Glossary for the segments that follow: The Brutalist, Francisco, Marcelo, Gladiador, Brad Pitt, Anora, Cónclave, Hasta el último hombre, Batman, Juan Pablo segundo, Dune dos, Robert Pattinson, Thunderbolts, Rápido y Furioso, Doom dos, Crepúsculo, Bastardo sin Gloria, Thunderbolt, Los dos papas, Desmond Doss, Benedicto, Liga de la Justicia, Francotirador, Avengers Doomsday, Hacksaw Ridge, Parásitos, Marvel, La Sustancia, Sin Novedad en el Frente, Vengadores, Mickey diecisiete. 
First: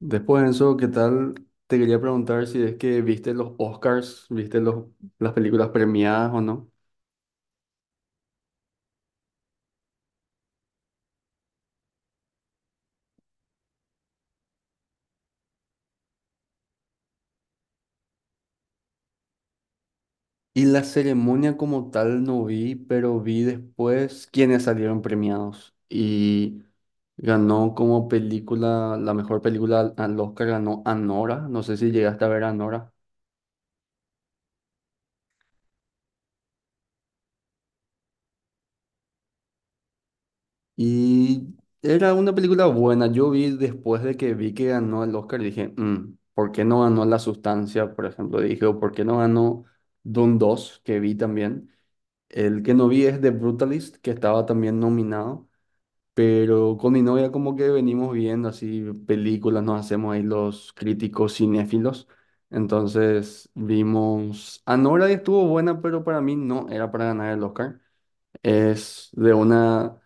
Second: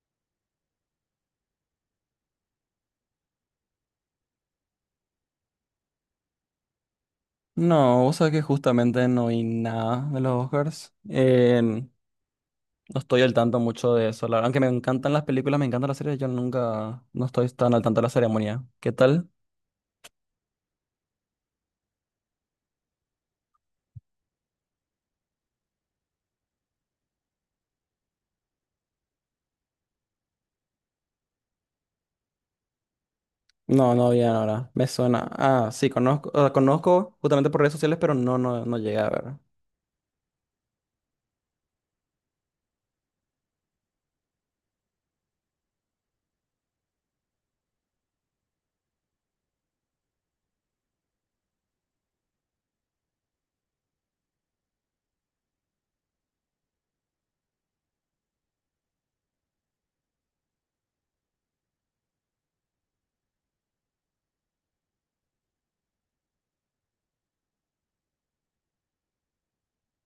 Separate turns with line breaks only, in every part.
Después de eso, ¿qué tal? Te quería preguntar si es que viste los Oscars, viste las películas premiadas o no.
No, vos sabés que justamente no vi nada de los Oscars. No estoy al tanto mucho de eso. La verdad, aunque me encantan las películas, me encantan las series, yo nunca, no estoy tan al tanto de la ceremonia. ¿Qué tal?
Y la ceremonia como tal no vi, pero vi después quiénes salieron premiados. Y ganó como película, la mejor película al Oscar ganó Anora. No sé si llegaste a ver Anora.
No, no vi ahora. Me suena. Ah, sí, conozco, conozco justamente por redes sociales, pero no llegué a ver.
Y era una película buena. Yo vi después de que vi que ganó el Oscar, dije, ¿Por qué no ganó La Sustancia, por ejemplo? Dije, o ¿por qué no ganó Dune dos que vi también? El que no vi es The Brutalist, que estaba también nominado. Pero con mi novia como que venimos viendo así películas, nos hacemos ahí los críticos cinéfilos. Entonces vimos Anora y estuvo buena, pero para mí no era para ganar el Oscar. Es de una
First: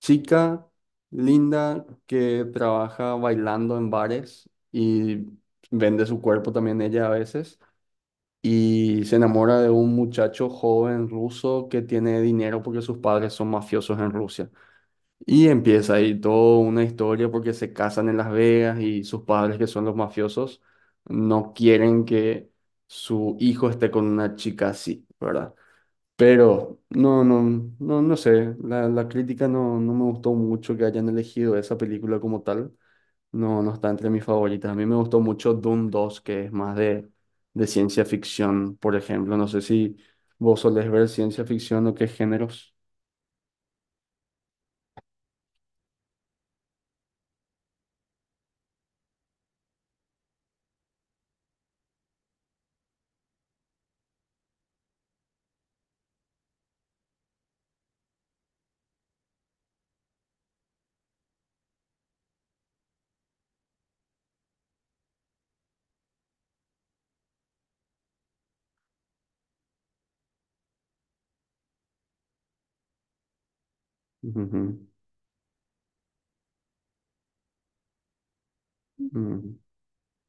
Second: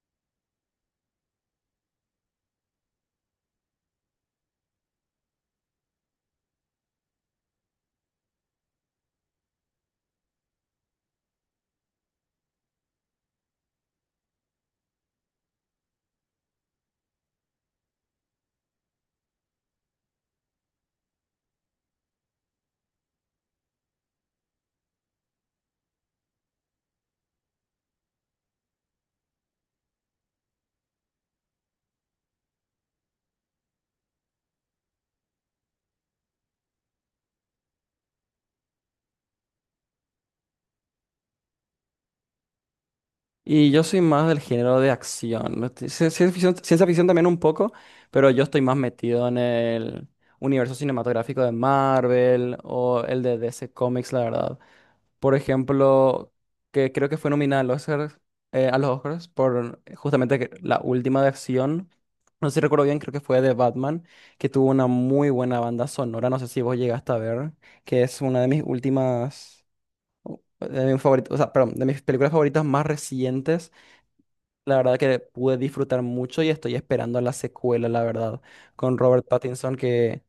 chica linda que trabaja bailando en bares y vende su cuerpo también ella a veces. Y se enamora de un muchacho joven ruso que tiene dinero porque sus padres son mafiosos en Rusia. Y empieza ahí toda una historia porque se casan en Las Vegas y sus padres que son los mafiosos no quieren que su hijo esté con una chica así, ¿verdad? Pero no, no, no, no sé, la crítica no, no me gustó mucho que hayan elegido esa película como tal. No, no está entre mis favoritas. A mí me gustó mucho Doom dos que es más de ciencia ficción, por ejemplo. No sé si vos solés ver ciencia ficción o qué géneros.
Y yo soy más del género de acción, ¿no? Ciencia ficción también un poco, pero yo estoy más metido en el universo cinematográfico de Marvel o el de DC Comics, la verdad. Por ejemplo, que creo que fue nominada al Oscar, a los Oscars por justamente que- la última de acción. No sé si recuerdo bien, creo que fue de Batman, que tuvo una muy buena banda sonora. No sé si vos llegaste a ver, que es una de mis últimas, de mis favoritos, o sea, perdón, de mis películas favoritas más recientes. La
Ujú,
verdad que pude disfrutar mucho y estoy esperando la secuela, la verdad, con Robert
ujú.
Pattinson que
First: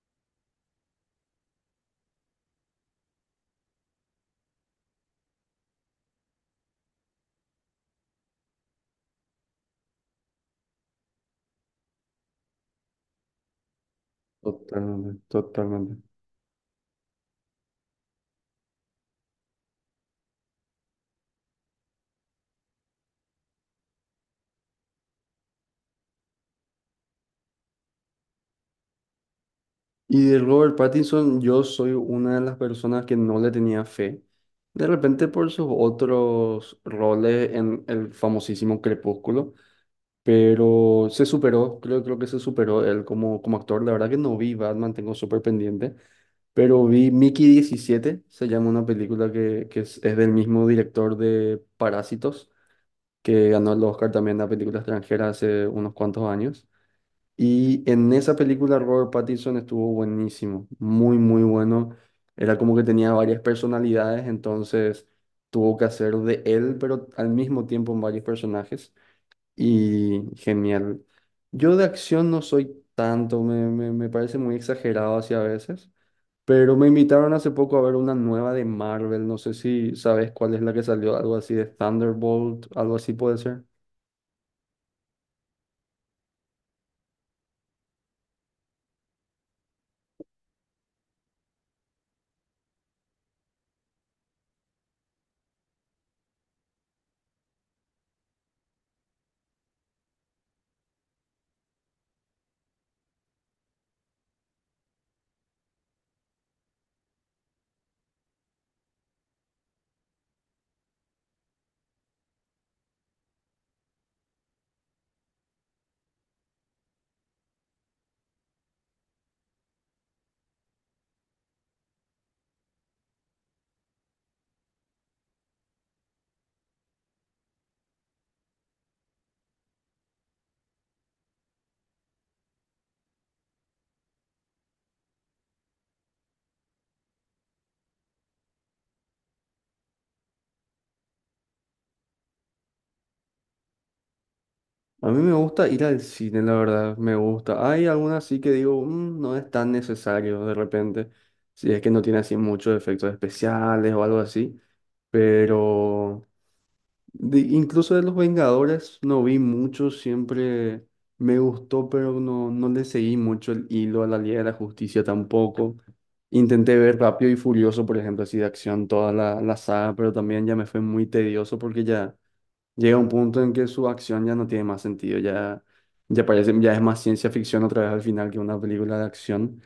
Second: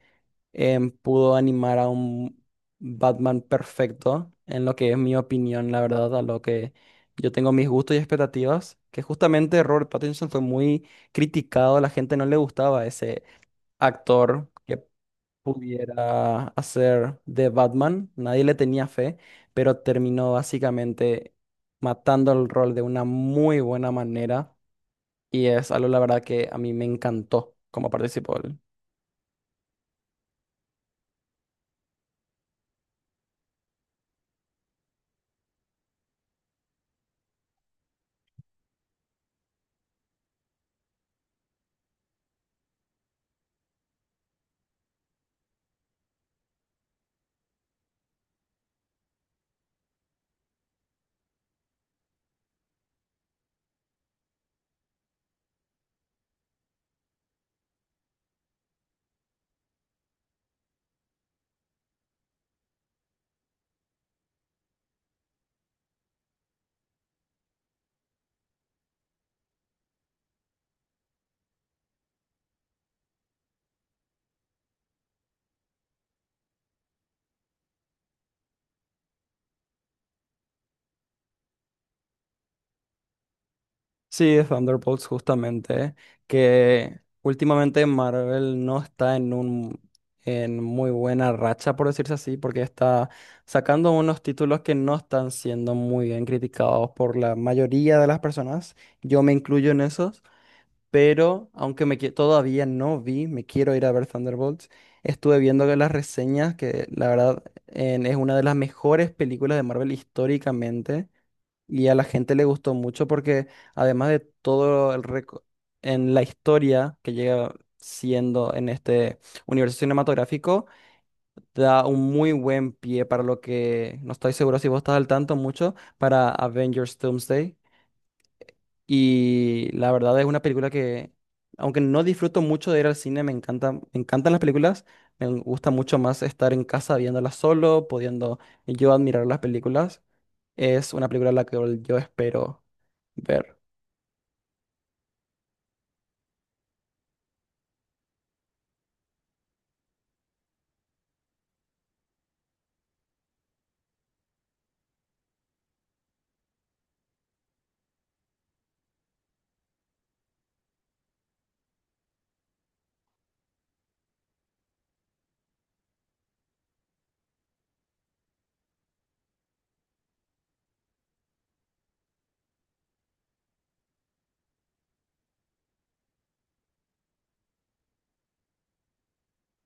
pudo animar a un Batman perfecto, en lo que es mi opinión, la verdad, a lo que yo tengo mis gustos y expectativas, que justamente Robert Pattinson fue muy criticado, a la gente no le gustaba ese actor que
Totalmente, totalmente.
pudiera hacer de Batman, nadie le tenía fe, pero terminó básicamente matando el rol de una muy buena manera, y es algo, la verdad, que a mí me encantó cómo participó él.
Y de Robert Pattinson, yo soy una de las personas que no le tenía fe. De repente por sus otros roles en el famosísimo Crepúsculo. Pero se superó, creo que se superó él como actor. La verdad que no vi Batman, tengo súper pendiente, pero vi Mickey 17 se llama una película que es del mismo director de Parásitos, que ganó el Oscar también a película extranjera hace unos cuantos años. Y en esa película Robert Pattinson estuvo buenísimo, muy, muy bueno. Era como que tenía varias personalidades, entonces tuvo que hacer de él, pero al mismo tiempo en varios personajes. Y genial. Yo de acción no soy tanto, me parece muy exagerado así a veces, pero me invitaron hace poco a ver una nueva de Marvel, no sé si sabes cuál es la que salió, algo así de Thunderbolt, algo así puede ser.
Sí, Thunderbolts, justamente, que últimamente Marvel no está en un, en muy buena racha, por decirse así, porque está sacando unos títulos que no están siendo muy bien criticados por la mayoría de las personas. Yo me incluyo en esos. Pero aunque me, todavía no vi, me quiero ir a ver Thunderbolts. Estuve viendo que las reseñas, que la verdad es una de las mejores películas de Marvel históricamente, y a la gente le gustó mucho porque además de todo el en la historia que llega siendo en este universo cinematográfico, da un muy buen pie para lo que, no estoy seguro si vos estás al tanto mucho, para Avengers Doomsday. Y la verdad es una película que, aunque no disfruto mucho de ir al cine, me encanta, me encantan las películas. Me gusta mucho más estar en casa viéndolas solo, pudiendo yo admirar las películas. Es una película la que yo espero ver.
A mí me gusta ir al cine, la verdad, me gusta. Hay algunas sí que digo, No es tan necesario de repente, si es que no tiene así muchos efectos especiales o algo así, pero incluso de los Vengadores no vi mucho, siempre me gustó, pero no, no le seguí mucho el hilo a la Liga de la Justicia tampoco. Intenté ver Rápido y Furioso, por ejemplo, así de acción, toda la saga, pero también ya me fue muy tedioso porque ya llega un punto en que su acción ya no tiene más sentido, ya, ya parece, ya es más ciencia ficción otra vez al final que una película de acción.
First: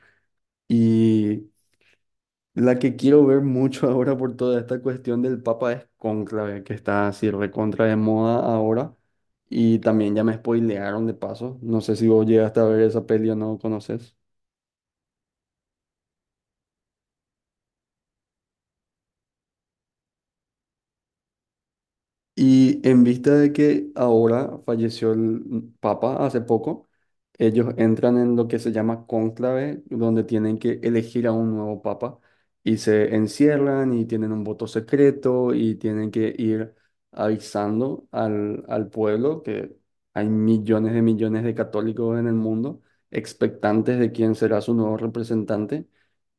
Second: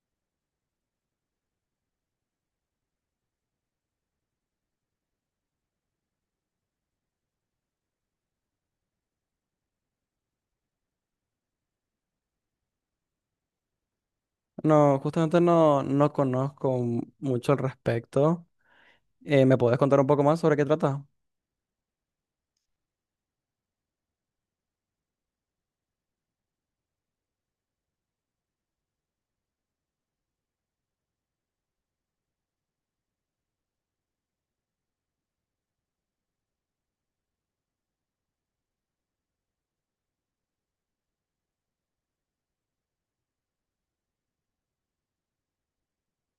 Y la que quiero ver mucho ahora por toda esta cuestión del Papa es Cónclave, que está así recontra de moda ahora. Y también ya me spoilearon de paso. No sé si vos llegaste a ver esa peli o no conoces.
No, justamente no, no conozco mucho al respecto. ¿Me podés contar un poco más sobre qué trata?
Y en vista de que ahora falleció el Papa hace poco, ellos entran en lo que se llama cónclave, donde tienen que elegir a un nuevo Papa y se encierran y tienen un voto secreto y tienen que ir avisando al pueblo que hay millones de católicos en el mundo expectantes de quién será su nuevo representante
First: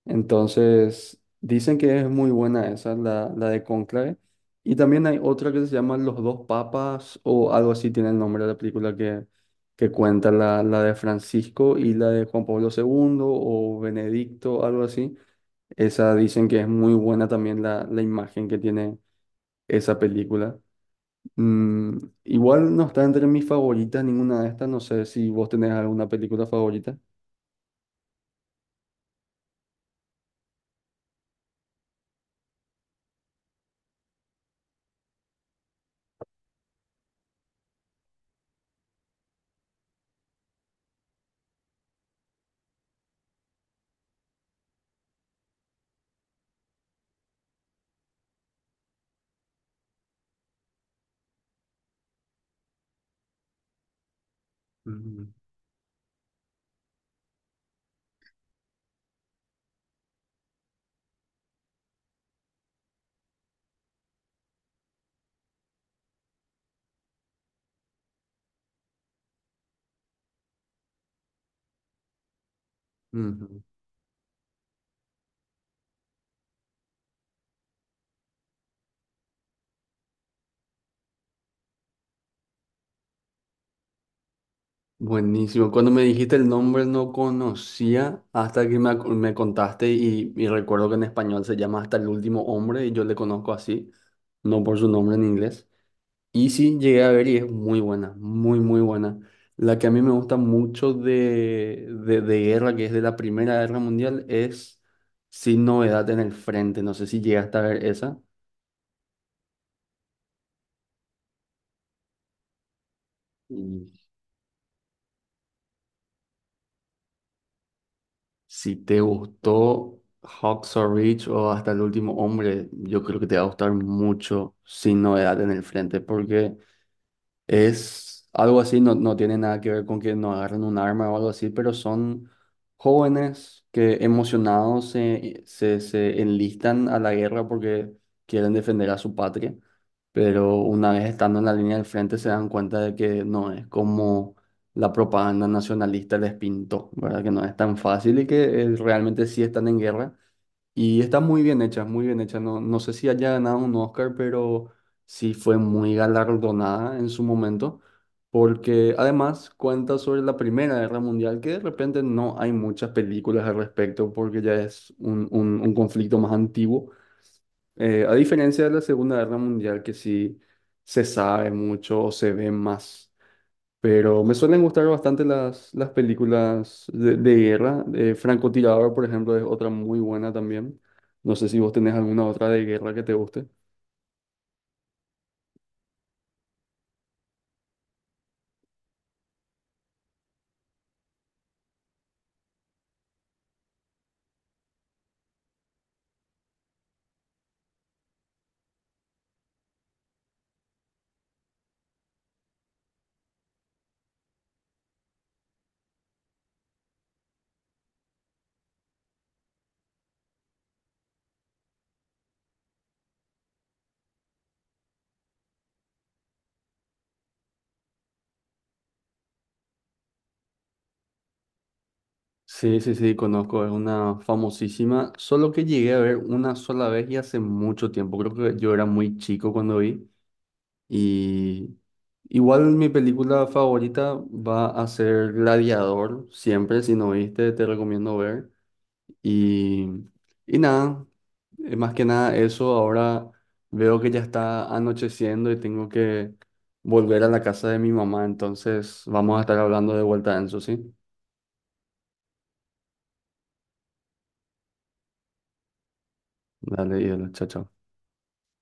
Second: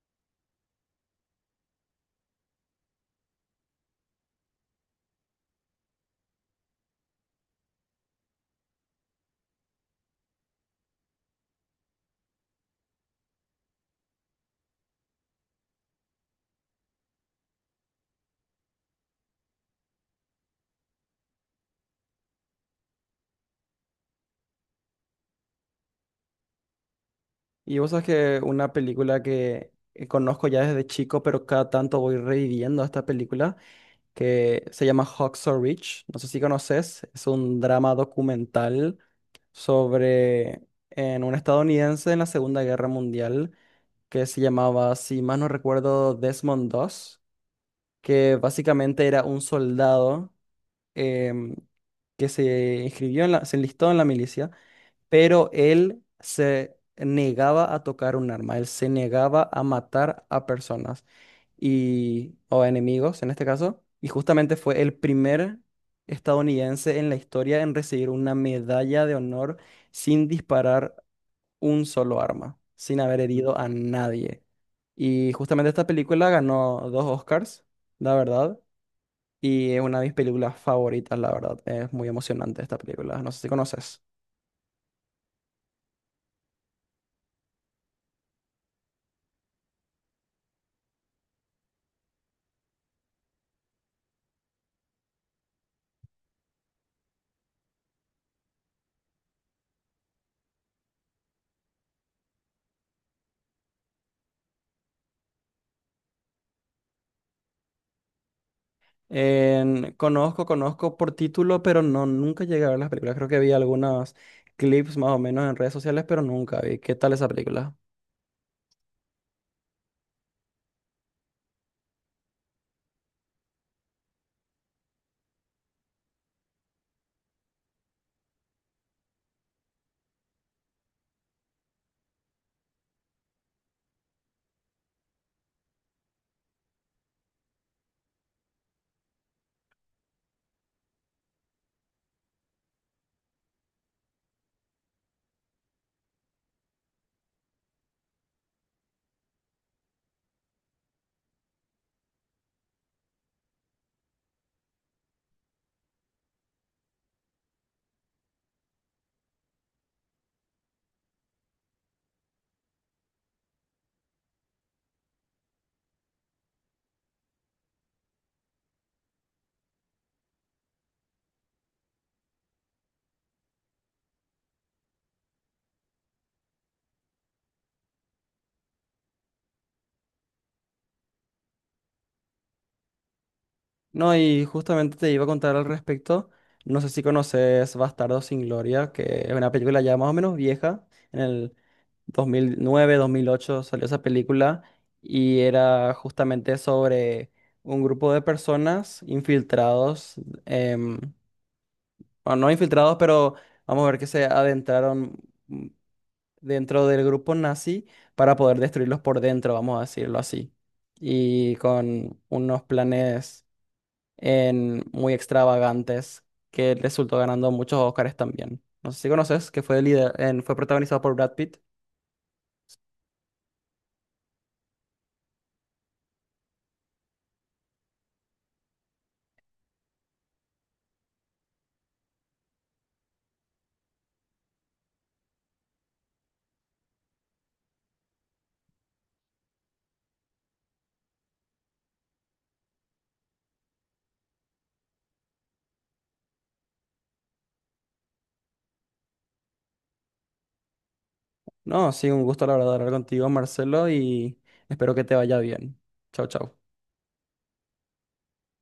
entonces, dicen que es muy buena esa, la de Cónclave. Y también hay otra que se llama Los dos papas o algo así tiene el nombre de la película que cuenta la de Francisco y la de Juan Pablo segundo o Benedicto, algo así. Esa dicen que es muy buena también la imagen que tiene esa película. Mm, Igual no está entre mis favoritas ninguna de estas. No sé si vos tenés alguna película favorita.
Y vos sabes que una película que conozco ya desde chico, pero cada tanto voy reviviendo esta película, que se llama Hacksaw Ridge. No sé si conoces, es un drama documental sobre en un estadounidense en la Segunda Guerra Mundial que se llamaba, si más no recuerdo, Desmond Doss, que básicamente era un soldado em, que se inscribió en la, se enlistó en la milicia,
Ujú,
pero él se negaba a tocar un arma, él se negaba a matar a personas y, o a enemigos en este caso, y justamente fue el primer estadounidense en la historia en recibir una medalla de honor sin disparar un solo arma, sin haber herido
ujú.
a nadie. Y justamente esta película ganó dos Oscars, la verdad. Y es una de mis películas favoritas, la verdad. Es muy emocionante esta película. No sé si conoces.
Buenísimo. Cuando me dijiste el nombre no conocía hasta que me contaste y recuerdo que en español se llama Hasta el último hombre y yo le conozco así, no por su nombre en inglés. Y sí, llegué a ver y es muy buena, muy, muy buena. La que a mí me gusta mucho de guerra, que es de la Primera Guerra Mundial, es Sin Novedad en el Frente. No sé si llegaste a ver esa.
Conozco, conozco por título, pero no, nunca llegué a ver las películas. Creo que vi algunos clips más o menos en redes sociales, pero nunca vi. ¿Qué tal esa película?
Si te gustó Hacksaw Ridge o hasta el último hombre, yo creo que te va a gustar mucho Sin Novedad en el Frente, porque es algo así, no, no tiene nada que ver con que no agarren un arma o algo así, pero son jóvenes que emocionados se enlistan a la guerra porque quieren defender a su patria, pero una vez estando en la línea del frente se dan cuenta de que no es como la propaganda nacionalista les pintó, ¿verdad? Que no es tan fácil y que realmente sí están en guerra y está muy bien hecha, muy bien hecha. No, no sé si haya ganado un Oscar, pero sí fue muy galardonada en su momento, porque además cuenta sobre la Primera Guerra Mundial, que de repente no hay muchas películas al respecto, porque ya es un conflicto más antiguo. A diferencia de la Segunda Guerra Mundial, que sí se sabe mucho o se ve más. Pero me suelen gustar bastante las películas de guerra. Francotirador, por ejemplo, es otra muy buena también. No sé si vos tenés alguna otra de guerra que te guste.
No, y justamente te iba a contar al respecto. No sé si conoces Bastardo sin Gloria, que es una película ya más o menos vieja. En el 2009, 2008 salió esa película y era justamente sobre un grupo de personas infiltrados, em, bueno, no infiltrados, pero vamos a ver que se adentraron dentro del grupo nazi para poder destruirlos por dentro, vamos a decirlo así. Y con unos planes muy extravagantes que resultó ganando muchos Oscars también. No sé si conoces, que fue, fue protagonizado por Brad Pitt.
Sí, sí, sí, conozco, es una famosísima, solo que llegué a ver una sola vez y hace mucho tiempo, creo que yo era muy chico cuando vi y igual mi película favorita va a ser Gladiador, siempre, si no viste te recomiendo ver. Y, y nada, más que nada eso, ahora veo que ya está anocheciendo y tengo que volver a la casa de mi mamá, entonces vamos a estar hablando de vuelta, Enzo, ¿sí?
No, sí, un gusto la verdad hablar contigo, Marcelo, y espero que te vaya bien. Chau, chau.
Dale, y chao, chao.